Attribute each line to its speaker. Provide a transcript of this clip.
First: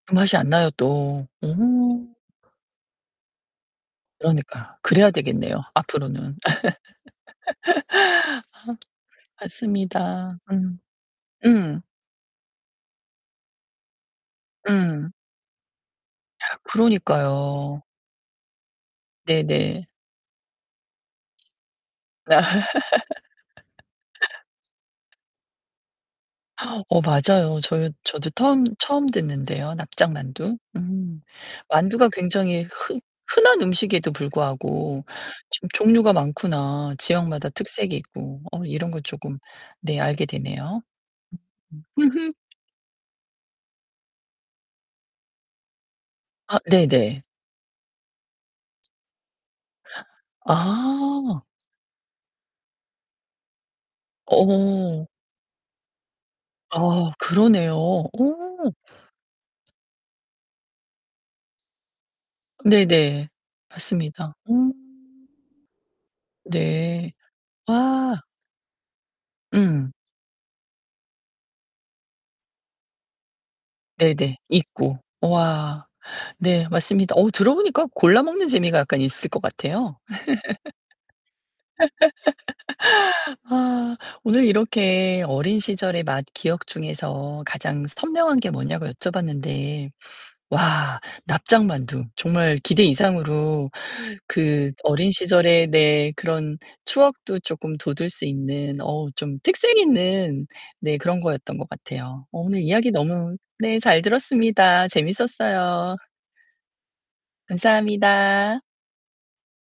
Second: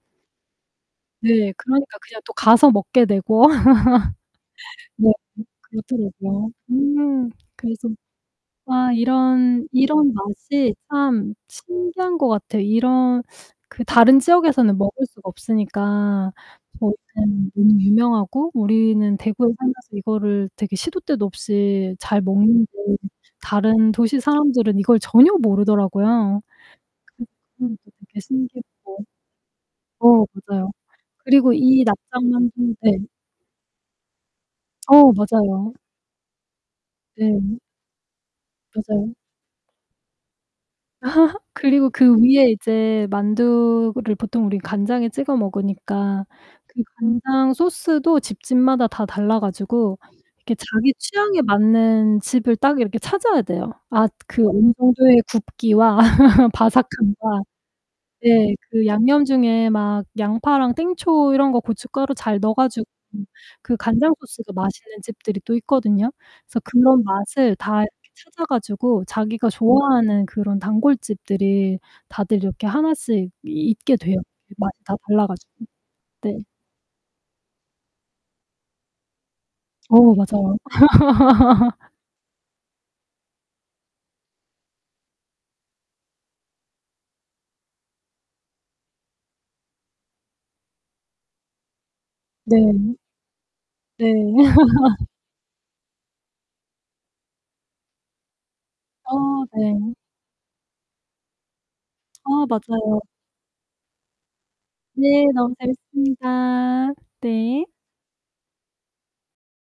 Speaker 1: 그 맛이 안 나요, 또.
Speaker 2: 네, 그러니까
Speaker 1: 음.
Speaker 2: 그냥 또 가서 먹게 되고.
Speaker 1: 그러니까
Speaker 2: 네,
Speaker 1: 그래야 되겠네요. 앞으로는.
Speaker 2: 그렇더라고요. 음 그래서 아 이런 이런
Speaker 1: 맞습니다.
Speaker 2: 맛이
Speaker 1: 음.
Speaker 2: 참
Speaker 1: 음.
Speaker 2: 신기한 것 같아요. 이런 그 다른 지역에서는 먹을
Speaker 1: 음.
Speaker 2: 수가 없으니까 저희는 너무
Speaker 1: 그러니까요.
Speaker 2: 유명하고 우리는 대구에
Speaker 1: 네네.
Speaker 2: 살면서 이거를 되게 시도때도 없이 잘 먹는데 다른 도시사람들은 이걸 전혀 모르더라구요.
Speaker 1: 어 맞아요. 저
Speaker 2: [unintelligible] 되게
Speaker 1: 저도 터음
Speaker 2: 신기했고.
Speaker 1: 처음 듣는데요,
Speaker 2: 어,
Speaker 1: 납작만두.
Speaker 2: 맞아요.
Speaker 1: 음
Speaker 2: 그리고 이
Speaker 1: 만두가 굉장히
Speaker 2: 납작만두 네.
Speaker 1: 흔 흔한 음식에도 불구하고
Speaker 2: 어
Speaker 1: 좀
Speaker 2: 맞아요.
Speaker 1: 종류가 많구나 지역마다
Speaker 2: 네.
Speaker 1: 특색이 있고 어 이런 거
Speaker 2: 맞아요.
Speaker 1: 조금 네, 알게 되네요. 음
Speaker 2: 그리고
Speaker 1: 음.
Speaker 2: 그 위에 이제 만두를 보통 우리 간장에 찍어 먹으니까
Speaker 1: 아,
Speaker 2: 그
Speaker 1: 네네.
Speaker 2: 간장 소스도 집집마다 다 달라 가지고 이렇게 자기 취향에
Speaker 1: 아.
Speaker 2: 맞는 집을 딱 이렇게 찾아야 되요. 아 그
Speaker 1: 어.
Speaker 2: 어느정도의 굽기와
Speaker 1: 아,
Speaker 2: 바삭함과
Speaker 1: 그러네요.
Speaker 2: 네,
Speaker 1: 오.
Speaker 2: 그 양념중에 막 양파랑 땡초 이런거 고춧가루 잘 넣어가지고
Speaker 1: 네네.
Speaker 2: 그 간장
Speaker 1: 맞습니다.
Speaker 2: 소스도
Speaker 1: 음.
Speaker 2: 맛있는 집들이 또 있거든요. 그래서 그런
Speaker 1: 네.
Speaker 2: 맛을 다
Speaker 1: 와.
Speaker 2: 찾아 가지고 자기가
Speaker 1: 음.
Speaker 2: 좋아하는 그런 단골집들이 다들 이렇게 하나씩 있게 돼요.
Speaker 1: 네네.
Speaker 2: 맛 다
Speaker 1: 있고.
Speaker 2: 달라 가지고.
Speaker 1: 우와.
Speaker 2: 네.
Speaker 1: 네, 맞습니다. 어, 들어 보니까 골라 먹는 재미가 약간 있을 것 같아요.
Speaker 2: 어 맞아요.
Speaker 1: 와 오늘 이렇게 어린 시절의 맛 기억 중에서 가장 선명한 게 뭐냐고 여쭤봤는데 와 납작 만두 정말 기대
Speaker 2: 네.
Speaker 1: 이상으로
Speaker 2: 네.
Speaker 1: 그 어린 시절의 네 그런 추억도 조금 돋울 수 있는 어
Speaker 2: 아
Speaker 1: 좀 특색
Speaker 2: 네.
Speaker 1: 있는 네 그런 거였던 것 같아요. 어
Speaker 2: 아
Speaker 1: 오늘 이야기
Speaker 2: 맞아요.
Speaker 1: 너무 네 잘 들었습니다.
Speaker 2: 네, 너무
Speaker 1: 재밌었어요.
Speaker 2: 재밌었습니다. 네.
Speaker 1: 감사합니다.